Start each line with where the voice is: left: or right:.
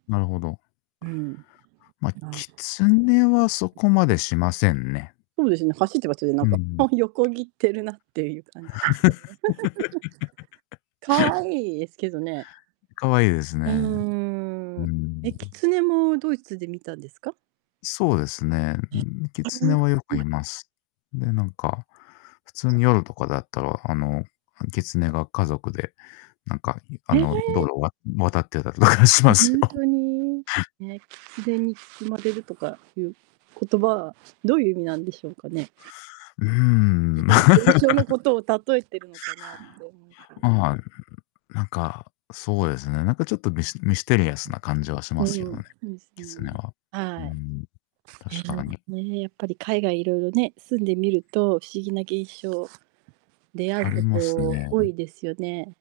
left: なるほど。
right: うん。
left: ま、
right: あ。
left: キツネはそこ までしませんね。
right: そうですね、走ってますね、な
left: う
right: ん
left: んう
right: か、
left: ん。
right: あ、横切ってるなっていう感じですよね。可愛いですけどね。
left: 可愛いです
right: うー
left: ね。う
right: ん。
left: ー
right: え、キ
left: ん。
right: ツネもドイツで見たんですか？
left: そうですね。うー
right: ね。
left: ん、キツネはよくい ます。で、なんか、普通 に夜とかだったら、あの、キツネが家族で、なんか、ゆあ
right: へえ。
left: の、道路わ渡ってたりとかしま
right: ほ
left: す
right: ん
left: よ。
right: とに、ね、狐に包まれるとかいう言葉
left: うん。
right: は、どういう意味なんでしょうかね？
left: うーん。
right: ない現象の ことを例えてるのかなって思って。
left: まあ、なんか、そうですね、なんかちょっとミスミステリアスな感じはし
right: う
left: ま
right: ん、う
left: すけど
right: ん、
left: ね、
right: そうです
left: キツネ
right: ね。
left: は。うー
right: はい。
left: ん、確か
right: え
left: に。
right: え、ね、やっぱり海外色々ね、住んでみると、不思議な現象、出会
left: あります
right: うこと多
left: ね。
right: いですよね。